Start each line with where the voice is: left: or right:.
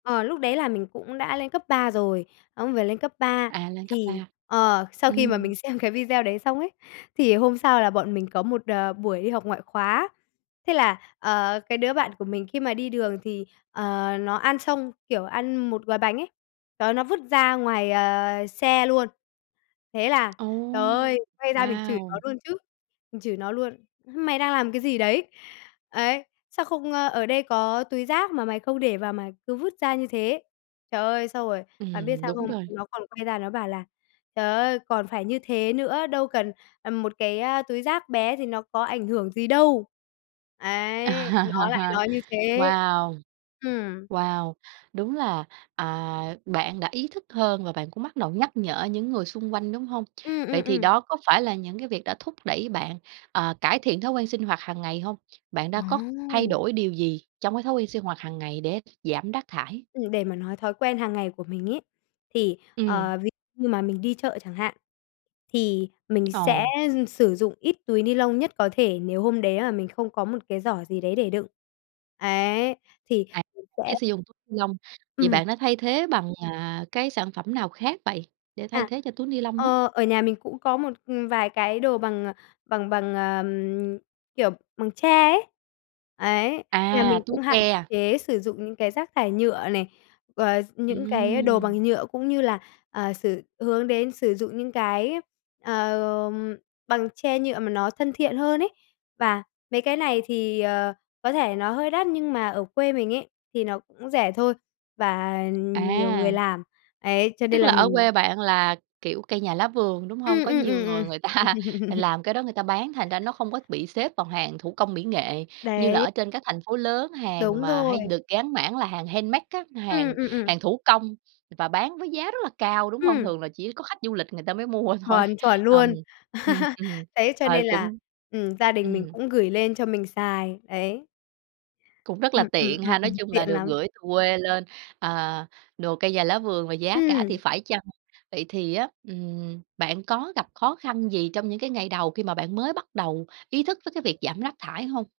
left: Ờ, lúc đấy là mình cũng đã lên cấp 3 rồi, ông về lên cấp 3
right: À, lên cấp
left: thì
right: 3.
left: ờ, sau khi mà
right: Ừm.
left: mình xem cái video đấy xong ấy, thì hôm sau là bọn mình có một, đở, buổi đi học ngoại khóa. Thế là, ờ, cái đứa bạn của mình khi mà đi đường thì, ờ, nó ăn xong, kiểu, ăn một gói bánh ấy, đó, nó vứt ra ngoài, ờ, xe luôn. Thế là trời
right: Ồ!
left: ơi, quay ra mình chửi nó
right: Wow!
left: luôn chứ, mình chửi nó luôn: "Mày đang làm cái gì đấy? Ấy, sao không, ơ ở đây có túi rác mà mày không để vào mà cứ vứt ra như thế?" Trời ơi, xong rồi, bạn biết
right: Ừm,
left: sao
right: đúng
left: không,
right: rồi.
left: nó còn quay ra nó bảo là "Trời ơi, còn phải như thế nữa, đâu cần, ừm, một cái, a, túi rác bé thì nó có ảnh hưởng gì đâu." Ấy, nó lại nói như thế.
right: Wow!
left: Ừm.
right: Wow! Đúng là, à, bạn đã ý thức hơn và bạn cũng bắt đầu nhắc nhở những người xung quanh, đúng hông?
left: Ừm,
right: Vậy
left: ừm,
right: thì
left: ừm.
right: đó có phải là những cái việc đã thúc đẩy bạn, ờ, cải thiện thói quen sinh hoạt hàng ngày hông? Bạn đã có thay
left: Ồ!
right: đổi điều gì trong cái thói quen sinh hoạt hàng ngày để giảm rác thải?
left: Ừm, để mà nói thói quen hàng ngày của mình ấy, thì,
right: Ừm.
left: ờ, ví như mà mình đi chợ chẳng hạn, thì mình sẽ
right: Ờ.
left: dư sử dụng ít túi ni lông nhất có thể nếu hôm đấy là mình không có một cái giỏ gì đấy để đựng. Ấy, thì
right: À,
left: mình sẽ
right: chế sử dụng [unintelligible] lông. Vậy
left: Ừm.
right: bạn đã thay thế bằng, à, cái sản phẩm nào khác vậy để thay
left: À,
right: thế cho túi ni lông á?
left: ờ, ở nhà mình cũng có một, ừm, vài cái đồ bằng, à, bằng bằng, ờ, kiểu, bằng tre ấy. Ấy, nhà
right: À,
left: mình
right: túi
left: cũng hạn
right: tre.
left: chế sử dụng những cái rác thải nhựa này, ờ, những cái đồ
right: Ừm.
left: bằng nhựa cũng như là, ờ, sử hướng đến sử dụng những cái, ờ, bằng tre, nhựa mà nó thân thiện hơn ấy. Và mấy cái này thì, ờ, có thể nó hơi đắt nhưng mà ở quê mình ấy thì nó cũng rẻ thôi, và nhiều người
right: À!
left: làm, ấy, cho
right: Tức
left: nên là
right: là ở
left: mình
right: quê bạn là, kiểu, cây nhà lá vườn, đúng hông?
left: Ừm,
right: Có
left: ừm, ừm,
right: nhiều người người
left: ừm.
right: ta làm cái đó người ta bán, thành ra nó không có bị xếp vào hàng thủ công mỹ nghệ như là
left: Đấy.
right: ở trên các thành phố lớn, hàng
left: Đúng
right: mà
left: rồi.
right: hay được gán mảng là hàng handmade á,
left: Ừm,
right: hàng
left: ừm, ừm.
right: hàng thủ công và bán với giá rất là cao, đúng hông?
left: Ừm.
right: Thường là chỉ có khách du lịch người ta mới mua thôi,
left: Chuẩn, chuẩn
right: ùm.
left: luôn!
right: Ừm, ừm,
left: Đấy, cho
right: ờ,
left: nên là,
right: cũng
left: ừm, gia đình mình
right: ừm.
left: cũng gửi lên cho mình xài, đấy.
right: Cũng rất là
left: Ừm, ừm,
right: tiện
left: ừm,
right: ha! Nói
left: ừm,
right: chung là
left: tiện
right: được
left: lắm.
right: gửi từ quê lên, à, đồ cây nhà lá vườn và giá cả thì
left: Ừm.
right: phải chăng. Vậy thì á, ừm, bạn có gặp khó khăn gì trong những cái ngày đầu khi mà bạn mới bắt đầu ý thức tới cái việc giảm rác thải hông?